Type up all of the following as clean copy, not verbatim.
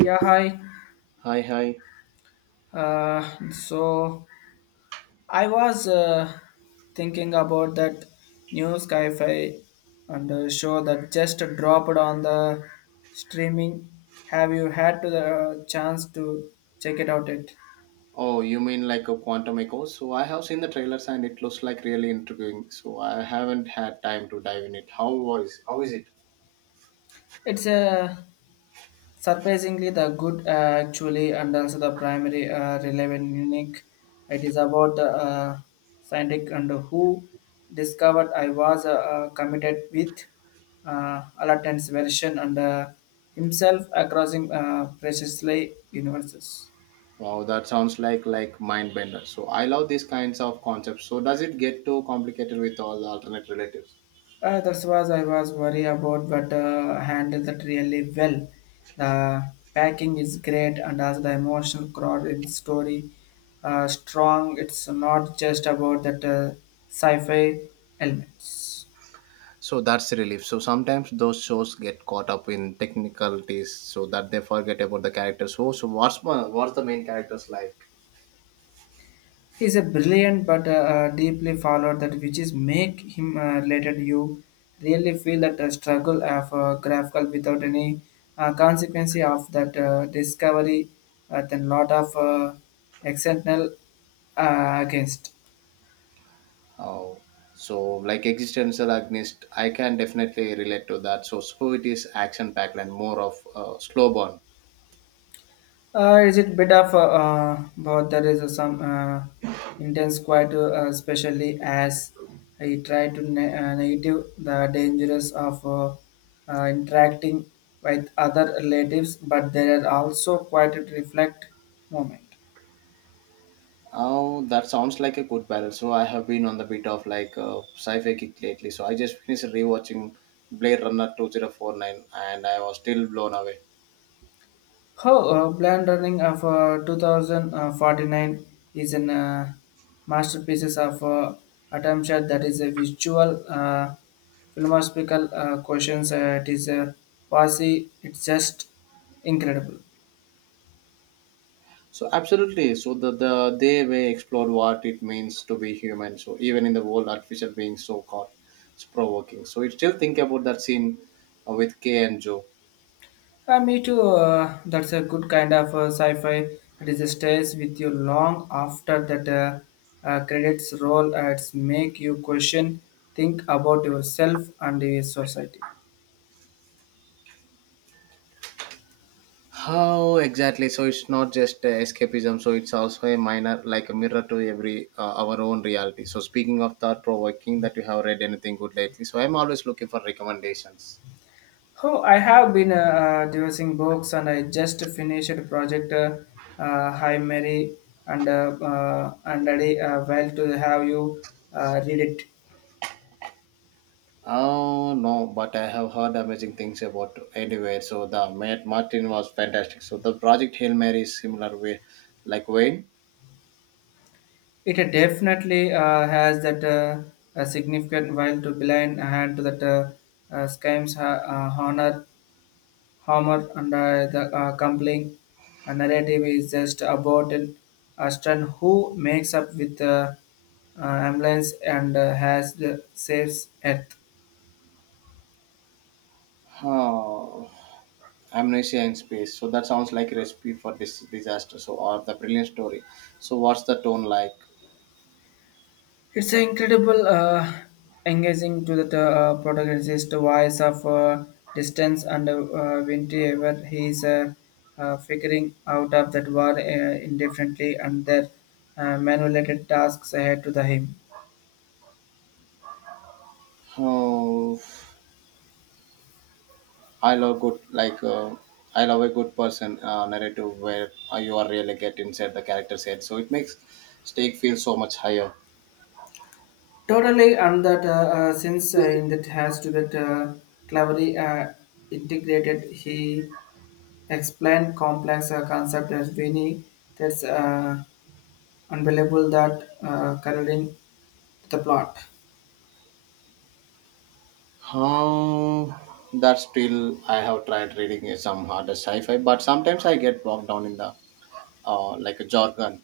Yeah, hi. Hi, hi. Uh, so I was thinking about that new sci-fi and show that just dropped on the streaming. Have you had to the chance to check it out? It Oh, you mean like a quantum echo? So I have seen the trailers and it looks like really intriguing. So I haven't had time to dive in it. How was? How is it? it's a surprisingly the good actually and also the primary relevant unique. It is about the scientific and who discovered I was committed with Alatan's version and himself across preciously universes. Wow, that sounds like mind bender. So I love these kinds of concepts. So does it get too complicated with all the alternate relatives? That was I was worried about, but handled that really well. The packing is great, and as the emotional core in the story strong, it's not just about that sci-fi elements. So that's a relief. So sometimes those shows get caught up in technicalities so that they forget about the characters. Oh, so what's the main characters like? He's a brilliant but deeply followed that which is make him related you really feel that the struggle of graphical without any consequence of that discovery then lot of external against. Oh, so like existential agonist, I can definitely relate to that. So it is action packed and more of slow burn. Is it bit of both? There is some intense quiet, especially as I try to negative the dangers of interacting with other relatives, but there are also quite a reflect moment. Oh, that sounds like a good battle. So I have been on the bit of like sci-fi kick lately. So I just finished rewatching Blade Runner 2049 and I was still blown away. How Blind Running of 2049 is an masterpieces of attention that is a visual, philosophical questions. It is quasi, it's just incredible. So absolutely. So the they way explored what it means to be human. So even in the world artificial being so caught, it's provoking. So you still think about that scene with Kay and Joe. Me too. That's a good kind of sci-fi. It is a stays with you long after that credits roll. It's make you question, think about yourself and your society. How exactly? So it's not just escapism. So it's also a minor, like a mirror to every our own reality. So speaking of thought provoking, that you have read anything good lately? So I'm always looking for recommendations. Oh, I have been doing books and I just finished a project. Hi, Mary, and and Daddy, well to have you read it. Oh no, but I have heard amazing things about anyway. So the Matt Martin was fantastic. So the Project Hail Mary is similar way, like Wayne. It definitely has that a significant while to blind hand to that schemes honor, Homer, and the compelling narrative is just about an Ashton who makes up with ambulance and has the saves Earth. Oh, amnesia in space. So that sounds like a recipe for disaster. So or the brilliant story. So what's the tone like? It's an incredible engaging to the protagonist's voice of distance and winter ever he is figuring out of that war indifferently and their manipulated tasks ahead to the him. Oh, I love good like uh, I love a good person narrative where you are really get inside the character's head, so it makes stake feel so much higher. Totally, and that since in that has to that cleverly integrated, he explained complex concept as Vinny. That's unbelievable that curling the plot. Um, that still I have tried reading some harder sci-fi, but sometimes I get bogged down in the like a jargon.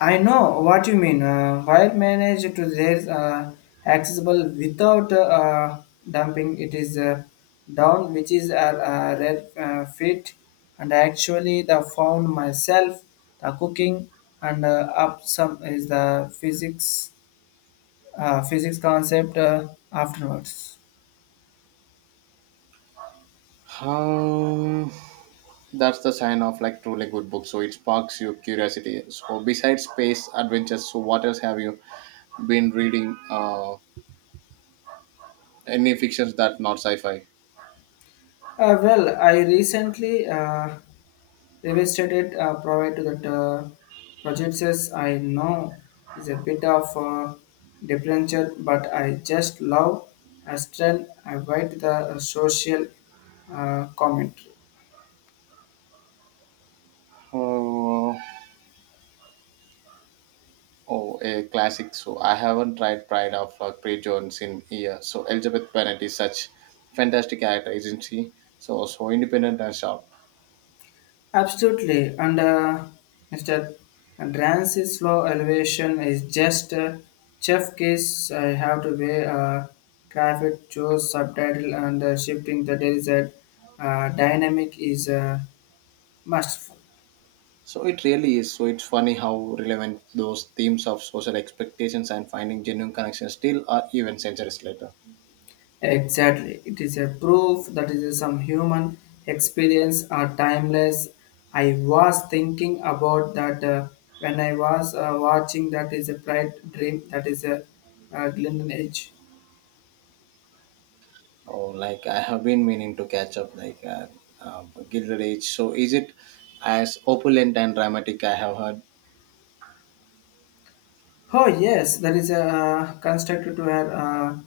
I know what you mean. While managed to their accessible without dumping, it is down, which is a rare fit. And actually, the found myself the cooking and up some is the physics concept afterwards. Um, that's the sign of like truly good book. So it sparks your curiosity. So besides space adventures, so what else have you been reading? Any fictions that not sci-fi? Well, I recently. Revisited provide to that projects as I know is a bit of a differential, but I just love Astral. I write the social commentary. Uh, oh, a classic. So I haven't tried Pride of Grey Jones in years. So Elizabeth Bennet is such fantastic actor, isn't she? So independent and sharp. Absolutely, and Mr. Drance's slow elevation is just a chef case. I have to weigh traffic, choose subtitle, and shifting the there is a dynamic is a must. So it really is. So it's funny how relevant those themes of social expectations and finding genuine connections still are even centuries later. Exactly. It is a proof that is some human experience are timeless. I was thinking about that when I was watching that is a bright dream that is a Glendon Edge. Oh, like I have been meaning to catch up, uh, Gilded Age. So is it as opulent and dramatic? I have heard. Oh yes, that is a constructed to her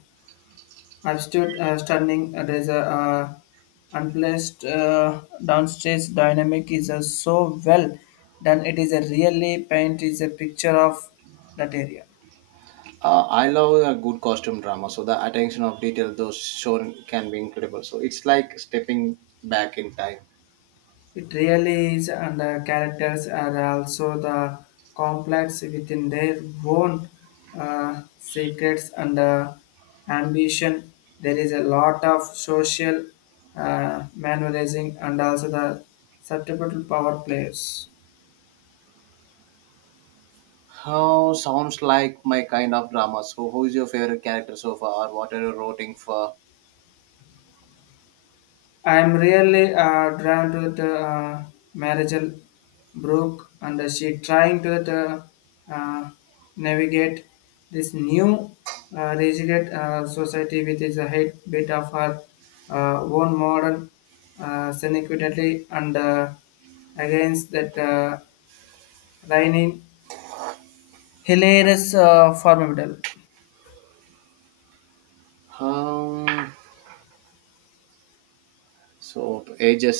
abstract stunning. There is a unplaced downstairs dynamic is so well done. It is a really paint is a picture of that area. I love a good costume drama, so the attention of detail those shown can be incredible. So it's like stepping back in time. It really is, and the characters are also the complex within their own secrets and ambition. There is a lot of social maneuverizing and also the susceptible power players. How sounds like my kind of drama. So who's your favorite character so far, or what are you rooting for? I'm really drawn to the Marigel Brooke and she trying to the, uh, navigate this new rigid society with is a head bit of her own modern cynically and against that lining hilarious formidable. Um, so ages.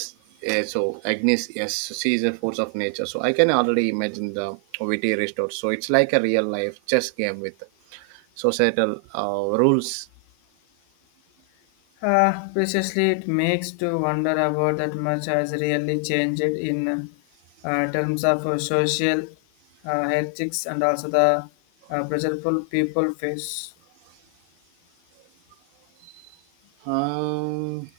So Agnes, yes, so she is a force of nature. So I can already imagine the witty restored. So it's like a real life chess game with societal rules. Precisely, it makes to wonder about that much has really changed in terms of social ethics and also the pressure pull people face. Um,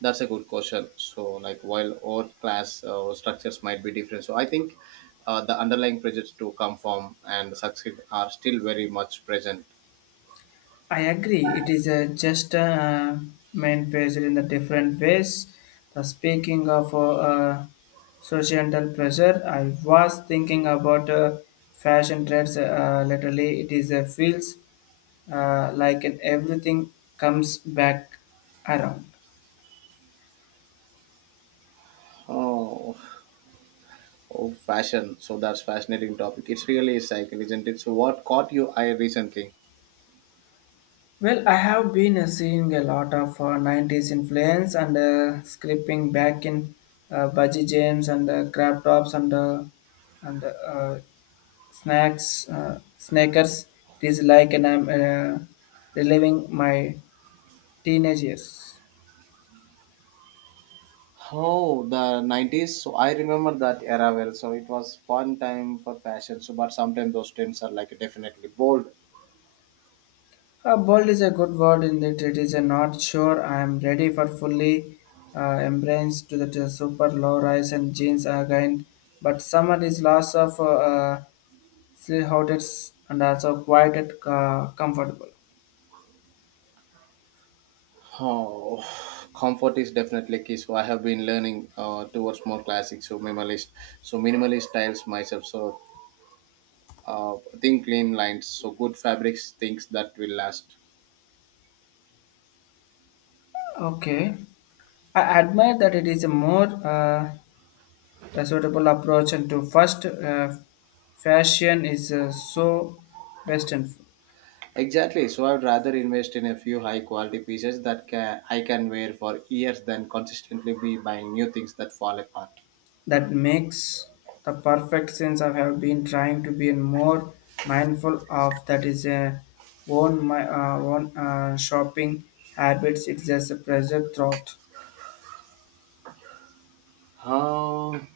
That's a good question. So, like, while all class or structures might be different, so I think the underlying pressures to conform and succeed are still very much present. I agree. It is just main faced in the different ways. The speaking of societal pressure, I was thinking about fashion trends. Literally, it is feels like and everything comes back around. Oh, oh, fashion. So that's fascinating topic. It's really a cycle, isn't it? So, what caught your eye recently? Well, I have been seeing a lot of 90s influence and scripting back in Budgie James and Crab Tops and snacks, snackers. It is like and I'm reliving my teenage years. Oh, the 90s. So I remember that era well. So it was fun time for fashion. So, but sometimes those trends are like definitely bold. Bold is a good word in that it is a not sure I am ready for fully embrace to the super low rise and jeans again. But summer is loss of sleek-hooded and also quiet and comfortable. Oh, comfort is definitely key. So I have been learning towards more classic, so minimalist styles myself. So uh, think clean lines, so good fabrics, things that will last. Okay, I admire that it is a more a suitable approach and to first fashion is so western. Exactly. So I'd rather invest in a few high quality pieces that I can wear for years than consistently be buying new things that fall apart. That makes the perfect sense. I have been trying to be more mindful of that is a own shopping habits. It's just a pressure thought. Um,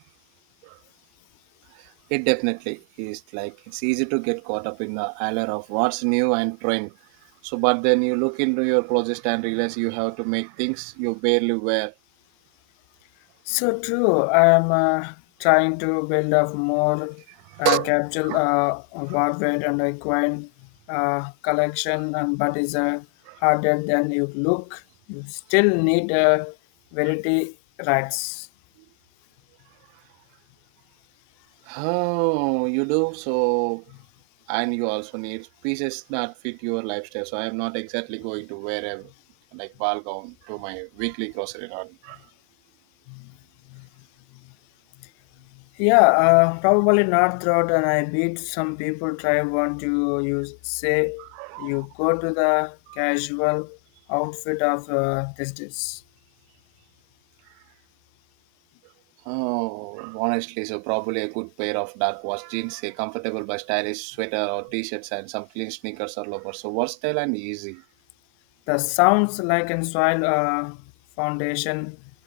It definitely is like it's easy to get caught up in the allure of what's new and trend. So, but then you look into your closet and realize you have to make things you barely wear. So true. I am trying to build up more capital wardware and a coin collection and but is harder than you look. You still need variety rights. Oh, you do so, and you also need pieces that fit your lifestyle. So, I am not exactly going to wear a like ball gown to my weekly grocery run. Yeah, probably not throughout, and I beat some people try want to you say you go to the casual outfit of this is Oh, honestly, so probably a good pair of dark wash jeans, a comfortable but stylish sweater or t-shirts, and some clean sneakers or loafers. So versatile and easy. the sounds like in soil foundation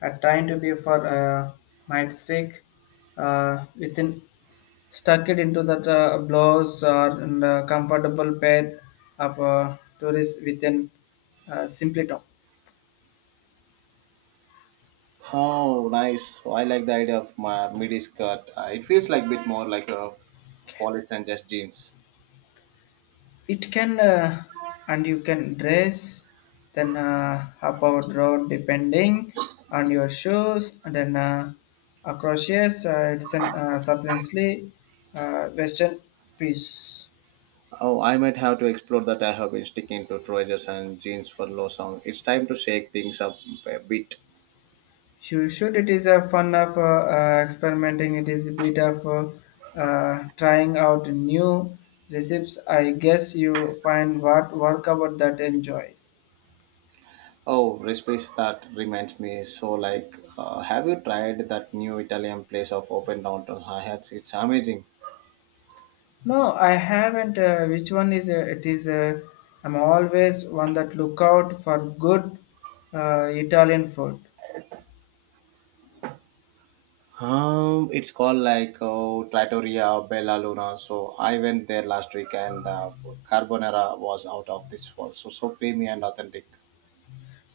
are trying to be for might sake within stuck it into that blouse or in the comfortable pair of tourists within simply top. Oh, nice. Oh, I like the idea of my midi skirt. It feels like a bit more like a polished than just jeans. It can and you can dress then up or draw depending on your shoes and then across yes it's an substantially western piece. Oh, I might have to explore that. I have been sticking to trousers and jeans for low song. It's time to shake things up a bit. You should. It is a fun of experimenting. It is a bit of trying out new recipes. I guess you find what work about that enjoy. Oh, recipes that reminds me. So, like, have you tried that new Italian place of open downtown? I had it's amazing. No, I haven't. Which one is it? Is I'm always one that look out for good Italian food. It's called like Trattoria Bella Luna. So I went there last week, and the carbonara was out of this world. So creamy and authentic.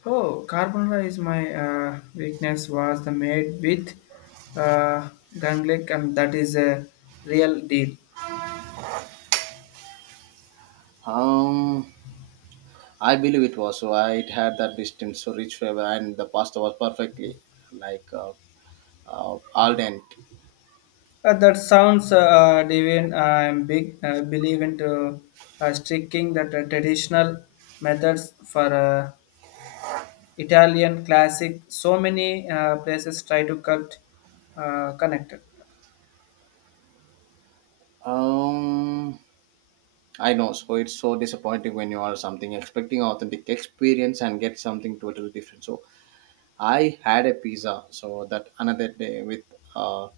Oh, carbonara is my weakness. Was the made with uh, garlic, and that is a real deal. Um, I believe it was. So I, it had that distinct, so rich flavor, and the pasta was perfectly like uh, al dente. That sounds divine. I'm big believe into sticking that traditional methods for Italian classic. So many places try to cut connected. Um, I know. So it's so disappointing when you are something expecting authentic experience and get something totally different. So I had a pizza, so that another day with uh,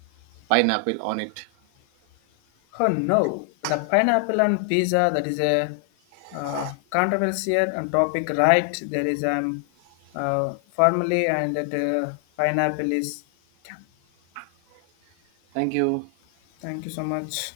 pineapple on it. Oh no, the pineapple and pizza. That is a controversial and topic, right? There is formally and that pineapple is. Yeah, Thank you. thank you so much.